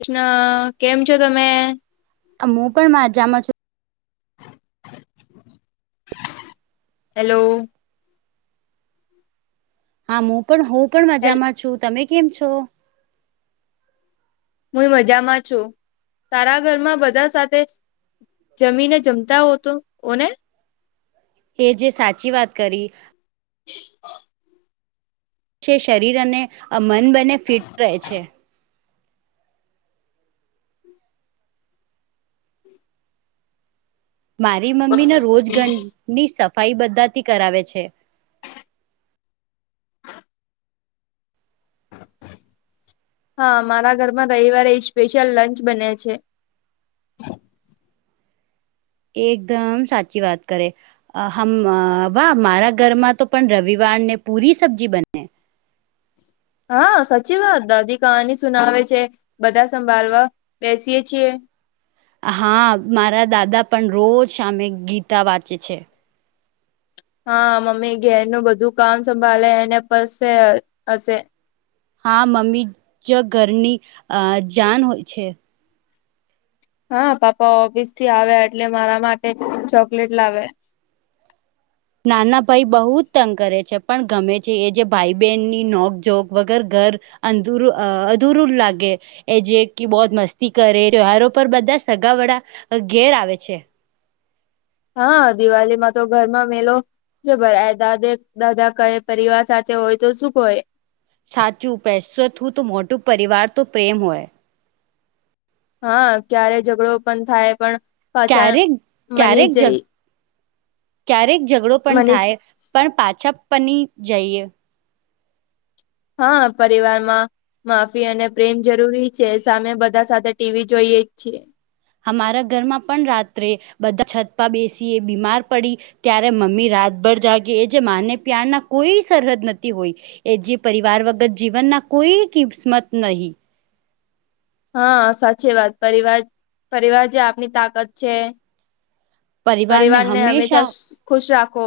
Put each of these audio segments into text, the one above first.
કૃષ્ણ કેમ છો તમે આ મોકલમા આજામાં છું. હેલો. હા મોકલ હું પણ હેલ મજામાં છું તમે કેમ છો? હુંય મજામાં છું તારા ઘરમાં બધા સાથે જમીને જમતા હો તો ઓને એ જે સાચી વાત કરી. છે શરીર અને મન બને ફિટ રહે છે. મારી મમ્મી ના રોજ ઘરની સફાઈ બધાથી કરાવે છે. હા મારા ઘરમાં રવિવારે એ સ્પેશિયલ લંચ બને છે. એકદમ સાચી વાત કરે. આ હમ વાહ મારા ઘરમાં તો પણ રવિવારને પૂરી સબ્જી બને હા સાચી વાત દાદી કહાની સુનાવે છે બધા સંભાળવા બેસીએ છીએ. હા મારા દાદા પણ રોજ સામે ગીતા વાંચે છે. હા મમ્મી ઘેરનું બધું કામ સંભાળએ ને પશે હશે. હા મમ્મી જ ઘરની અ જાન હોય છે. હા પાપા ઓફિસ થી આવ્યા એટલે મારા માટે ચોકલેટ લાવે. નાના ભાઈ બહુ જ તંગ કરે છે પણ ગમે છે એ જે ભાઈ બહેનની નોક જોક વગર ઘર અંદુરુ અ અધુરુ લાગે. એ જે કે બહું મસ્તી કરે તહેવારો પર બધા સગા વડા ઘેર આવે છે. હા દિવાળીમાં તો ઘરમાં મેલો જ ભરાય દાદ દાદા કહે પરિવાર સાથે હોય તો શું કોય સાચું પેશતું તો મોટું પરિવાર તો પ્રેમ હોય. હા ક્યારે ઝઘડો પણ થાય પણ પાછા ક્યારેક મની ક્યારેક ઝગ જઈ ક્યારેક ઝઘડો પણ મની જ. થાય પણ પાછા પની જઈએ. હા પરિવારમાં માફી અને પ્રેમ જરૂરી છે સામે બધા સાથે ટીવી જોઈએ જ છીએ. અમારા ઘરમાં પણ રાત્રે બધા છતપા બેસી એ બીમાર પડી ત્યારે મમ્મી રાતભર જાગી એ જે માને પ્યાર ના કોઈ સરહદ નથી હોય એ જે પરિવાર વગર જીવનના કોઈ કિસ્મત નહી. હા સાચી વાત પરિવાર પરિવાર જે આપની તાકાત છે. પરિવારને પરિવાર ને હમેશા હંમેશા ખુશ રાખો.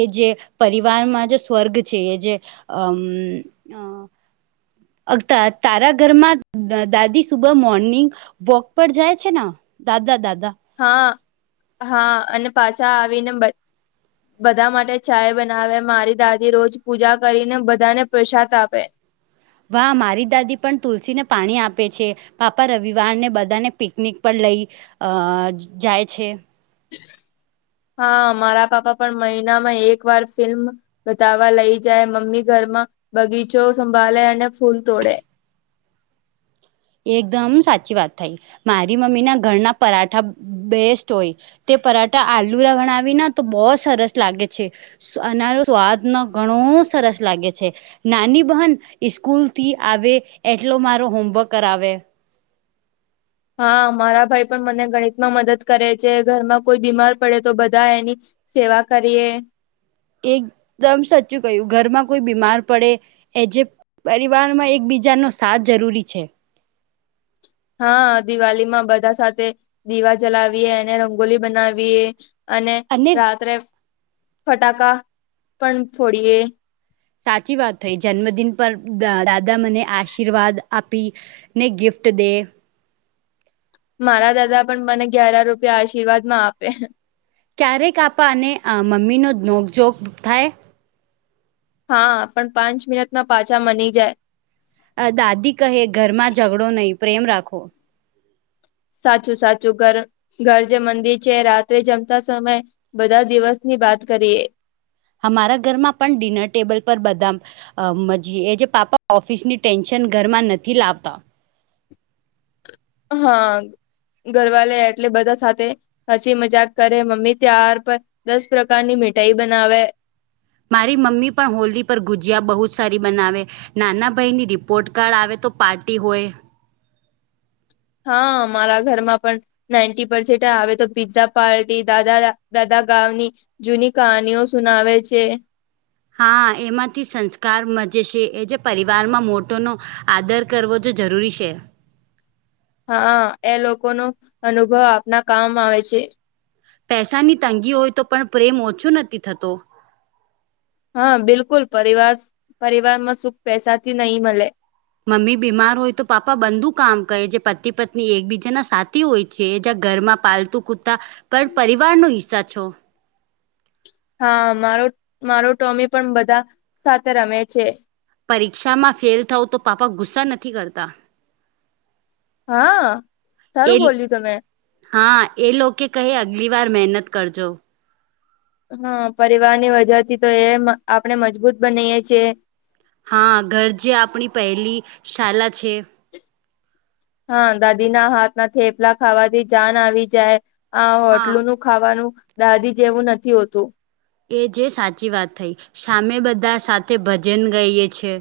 એ જે પરિવારમાં જે સ્વર્ગ છે એ જે અમ અ અ તા તારા ઘરમાં દાદી સુબહ મોર્નિંગ વોક પર જાય છે ને દાદા દાદા? હા હા અને પાછા આવીને બ- - બધા માટે ચાય બનાવે મારી દાદી રોજ પૂજા કરીને બધાને પ્રસાદ આપે. વાહ મારી દાદી પણ તુલસીને પાણી આપે છે. પાપા રવિવાર ને બધાને પિકનિક પર લઈ અ જાય છે. હા મારા પાપા પણ મહિનામાં એક વાર ફિલ્મ- - બતાવવા લઈ જાય મમ્મી ઘરમાં બગીચો સંભાળે અને ફૂલ તોડે. એકદમ સાચી વાત થાય મારી મમ્મી ના ઘરના પરાઠા બેસ્ટ હોય. તે પરાઠા આલુરા બનાવીને તો બહ સરસ લાગે છે. અરો સ્વાદ ન ઘણો સરસ- - લાગે છે નાની બહેન સ્કુલ થી આવે એટલો મારો હોમવર્ક કરાવે. હા મારા ભાઈ પણ મને ગણિતમાં મદદ કરે છે ઘરમાં કોઈ બીમાર પડે તો બધા એની- - સેવા કરીએ. એકદમ સાચું કહ્યું ઘરમાં કોઈ બીમાર પડે એ જે- - પરિવારમાં એકબીજાનો સાથ જરૂરી છે. હા દિવાળી માં બધા સાથે દીવા જલાવીએ અનેને રંગોલી બનાવીએ અને રાત્રે ફટાકા પણ ફોડીએ સાચી વાત હોય જન્મદિન પર દાદા મને આશીર્વાદ આપી નહી ગિફ્ટ દે મારા દાદા પણ મને ગ્યાર રૂપિયા આશીર્વાદ માં આપે ક્યારેક આપપા અને મમ્મીનો નોકજોક થાય હા પણ પાંચ મિનટમાં પાછા મની જાય દાદી કહે ઘરમાં ઝઘડો નહીિ પ્રેમ રાખો સાચું સાચું ઘર ઘર જે મંદિર છે રાત્રે જમતા સમય બધા દિવસની વાત કરીએ અમારા ઘરમાં પણ ડિનર ટેબલ પર બદામ અ મજી એ જે પાપા ઓફિસ ની ટેન્શન ઘરમાં નથી લાવતા હા ઘરવાલે એટલે બધા સાથે હસી મજાક કરે મમ્મી ત્યાાર પર દસ પ્રકારની મીઠાઈ બનાવે મારી મમ્મી પણ હોલી પર ગુજિયા બહુ જ સારી બનાવે નાના ભાઈની રિપોર્ટ કાર્ડ આવે તો પાર્ટી હોય હા મારા ઘરમાં પણ નાઇન્ટી પરસેન્ટ આવે તો પીઝા પાર્ટી દાદા દાદા ગાાવની જૂની કહાનીઓ સુનાવે છે હા એમાંથી સંસ્કારમાં જે છે એ જે પરિવારમાં મોટોનો આદર કરવો જો જરૂરી છે હા એ લોકો ન અનુભવ આપના કામ આવે છે પૈસાની તંગી હોય તો પણ પ્રેમ ઓછો નથી થતો હા બિલકુલ પરિવાર પરિવારમાં સુખ પૈસાથી નહી મળે મમ્મી બીમાર હોય તો પાપા બંદુ કામ કરહે જે પતિ પત્ની એકબીજાના સાથી હોય જે જ ઘરમાં પાલતુ કૂતા પણ પરિવાર નો હિસ્સા છો હા મારો મારો ટોમી પણ બધા સાથે રમે છે પરીક્ષામાં ફેલ થઉ તો પાપા ગુસ્સા નથી કરતા હા એ સારું બોલ્યું તમે હા એ લોકો કહે અગલી વાર મહેનત કરજો હા પરિવારની વજહ થી તો એ આપણે મજબૂત બનાએ છેીએ હા ઘર જે આપણી પહેલી શાલા છે હા દાદી ના હાથ ના થેપલા ખાવાથી જાન આવી જાય આ હા હોટલ નું ખાવાનું દાદી જેવું નથી હોતું એ જે સાચી વાત થઈ સામે બધા સાથે ભજન ગઈએ છે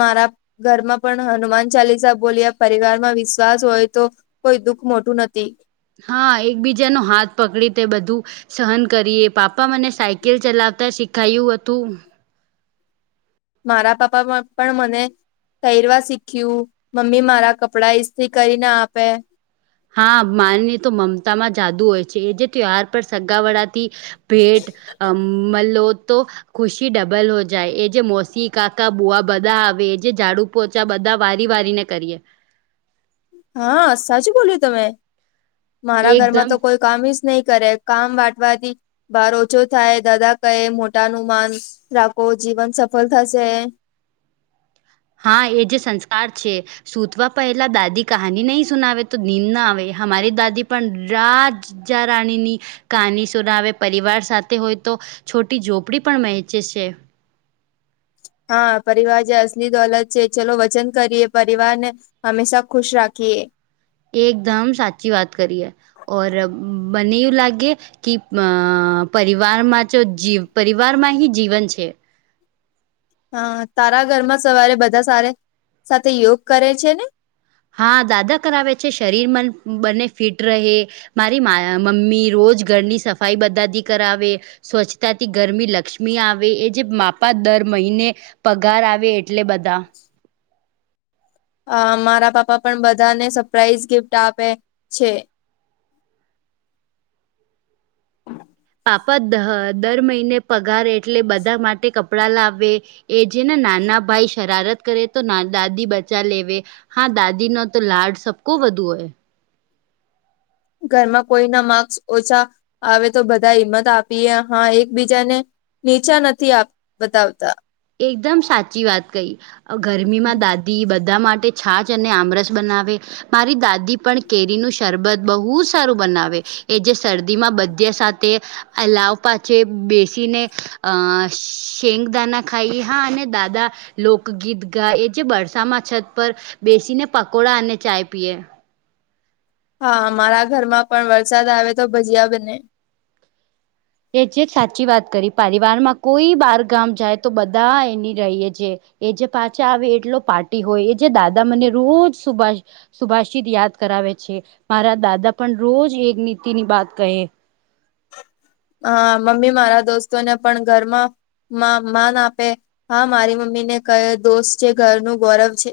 મારા ઘરમાં પણ હનુમાન ચાલીસા બોલ્યા પરિવારમાં વિશ્વાસ હોય તો કોઈ દુઃખ મોટું નથી હા એકબીજા ન હાથ પકડી તે બધું સહન કરીએ પાપા મને સાયકલ ચલાવતા શીખાયું હતું મારા પાપામાં પણ મને પહેરવા શીખ્યું મમ્મી મારા કપડા ઈસ્ત્રી કરીને આપે હા માની તો મમતામાં જાદુ હોય છે એ જે ત્યહાર પર સગાવડાથી ભેટ અ મલ તો ખુશી ડબલ હો જાય એ જે મોસી કાકા બુઆ બધા આવે એ જે ઝાડુ પોચા બધા વારી વારીને કરીએ હા સાચ બોલ તમે મારા ઘરમાં એકદમ તો કોઈ કામી જ નહી કરે કામ વાટવાથી બાર ઓછો થાય દાદા કહે મોટાનુમાન રાખો જીવન સફળ થશે હા એ જે સંસ્કાર છે સુતવા પહેલા દાદી કહાની નહી સુનાવે તો નિંદન આવે અમારી દાદી પણ રાજ જા રાણીની કહાની સુનાવે પરિવાર સાથે હોય તો છોટી ઝોપડી પણ વહેંચે છે. હા પરિવાર જે અસલી દોલત છે ચલો વચન કરીએ પરિવાર ને હમેશા ખુશ રાખીએ એકદમ સાચી વાત કરીએ ઓર બને એ લાગે કે અ પરિવારમાં તો જી પરિવાર માં હી જીવન છે હા તારા ઘરમાં સવારે બધા સારે સાથે યોગ કરે છે ને હા દાદા કરાવે છે શરીર મન બને ફિટ રહે મારી મા મમ્મી રોજ ઘરની સફાઈ બધાથી કરાવે સ્વચ્છતાથી ગરમી લક્ષ્મી આવે એ જે માપા દર મહિને પગાર આવે એટલે બધા [inaudible] અ મારા પાપા પણ બધાને સરપ્રાાઈઝ ગિફ્ટ આપે છે. પાપ દહ દર મહિને પગારે એટલે બધા માટે કપડાં લાવે એ જે ને નાના ભાઈ શરારત કરે તો ના દાદી બચા લેવે હા દાદી નો તો લાડ સબકો વધુ હોય ઘરમાં કોઈના માર્ક્સ ઓછા આવે તો બધા હિંમત આપીએ હા એકબીજાને નીચા નથી આપ બતાવતા એકદમ સાચી વાત કઈ ગરમીમાં દા ધી બધા માટે છાજ અને આમરસ બનાવે મારી દાદી પણ કેરીનું શરબત બહુ સારું બનાવે એ જે શરદીમાં બધ્ય સાથે અલવ પાછ બેસીને અ શેંગદાના ખાઈ હા અને દાદા લોકગીત ગા એ જે બરસામાં છત પર બેસીને પકોડા અને ચાય પીએ હા મારા ઘરમાં પણ વરસાદ આવે તો ભજીયા બને એ જે સાચી વાત કરી પરિવારમાં કોઈ બાર ગામ જાય તો બધા એની રહીએ છે. એ જે પાછા આવે એટલો પાર્ટી હોય એ જે દાદા મને રોજ સુભાષ સુભાષિત યાદ કરાવે છે મારા દાદા પણ રોજ એક નીતિ ની બાત કહે હા મમ્મી મારા દોસ્તોને પણ ઘરમાં મા માન આપે હા મારી મમ્મી ને કયો દોસ્ત છે ઘરનું ગૌરવ છે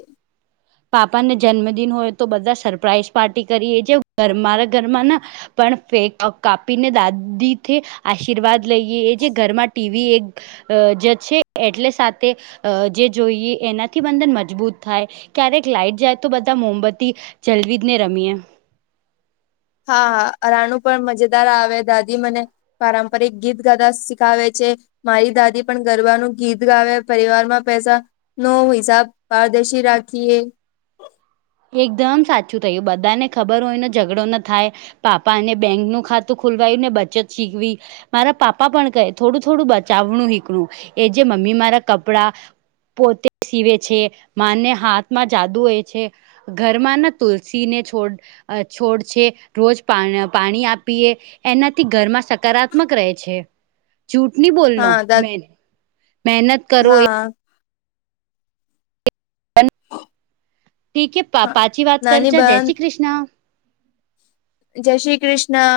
પાપાને જન્મદિન હોય તો બધા સરપ્રાાઈઝ પાર્ટી કરીએે છે ઘર મારા ઘરમાં ન પણ પે કાપીને દાદી થી આશીર્વાદ લઈએ એ જે ઘરમાં ટીવી એક અ જ છે એટલે સાથે જે જોઈએ એનાથી બંધન મજબૂત થાય ક્યારેક લાાઈટ જાય તો બધા મોમબત્તી જલવી જ ને રમીએ હા હા રાણું પણ મજેદાર આવે દાદી મને પારંપરિક ગીત ગાદા શીખાવે છે. મારી દાદી પણ ગરબાનું ગીત ગાવે પરિવાર માં પૈસા નો હિસાબ પારદર્શી રાખીએ. એકદમ સાચું થયું બધાને ખબર હોયને ઝઘડો ન થાય. પાપાને બેંક નું ખાતું ખોલવાયુંને બચત શીખવી. મારા પાપા પણ કહે થોડું થોડું બચાવનું શીકણું એ જે મમ્મી મારા કપડા પોતે સીવે છે માને હાથમાં જાદુ હોય છે. ઘરમાં ના તુલસીને છોડ છોડ છે રોજ પા પાણી આપીએ. એનાથી ઘરમાં સકારાત્મક રહે છે. જુઠ નની બોલલો હા મે મહેનત કરો એ હા. ઠીકે પા પાછી વાત કરજ નાની જય બહેન શ્રી કૃષ્ણ. જય શ્રી કૃષ્ણ.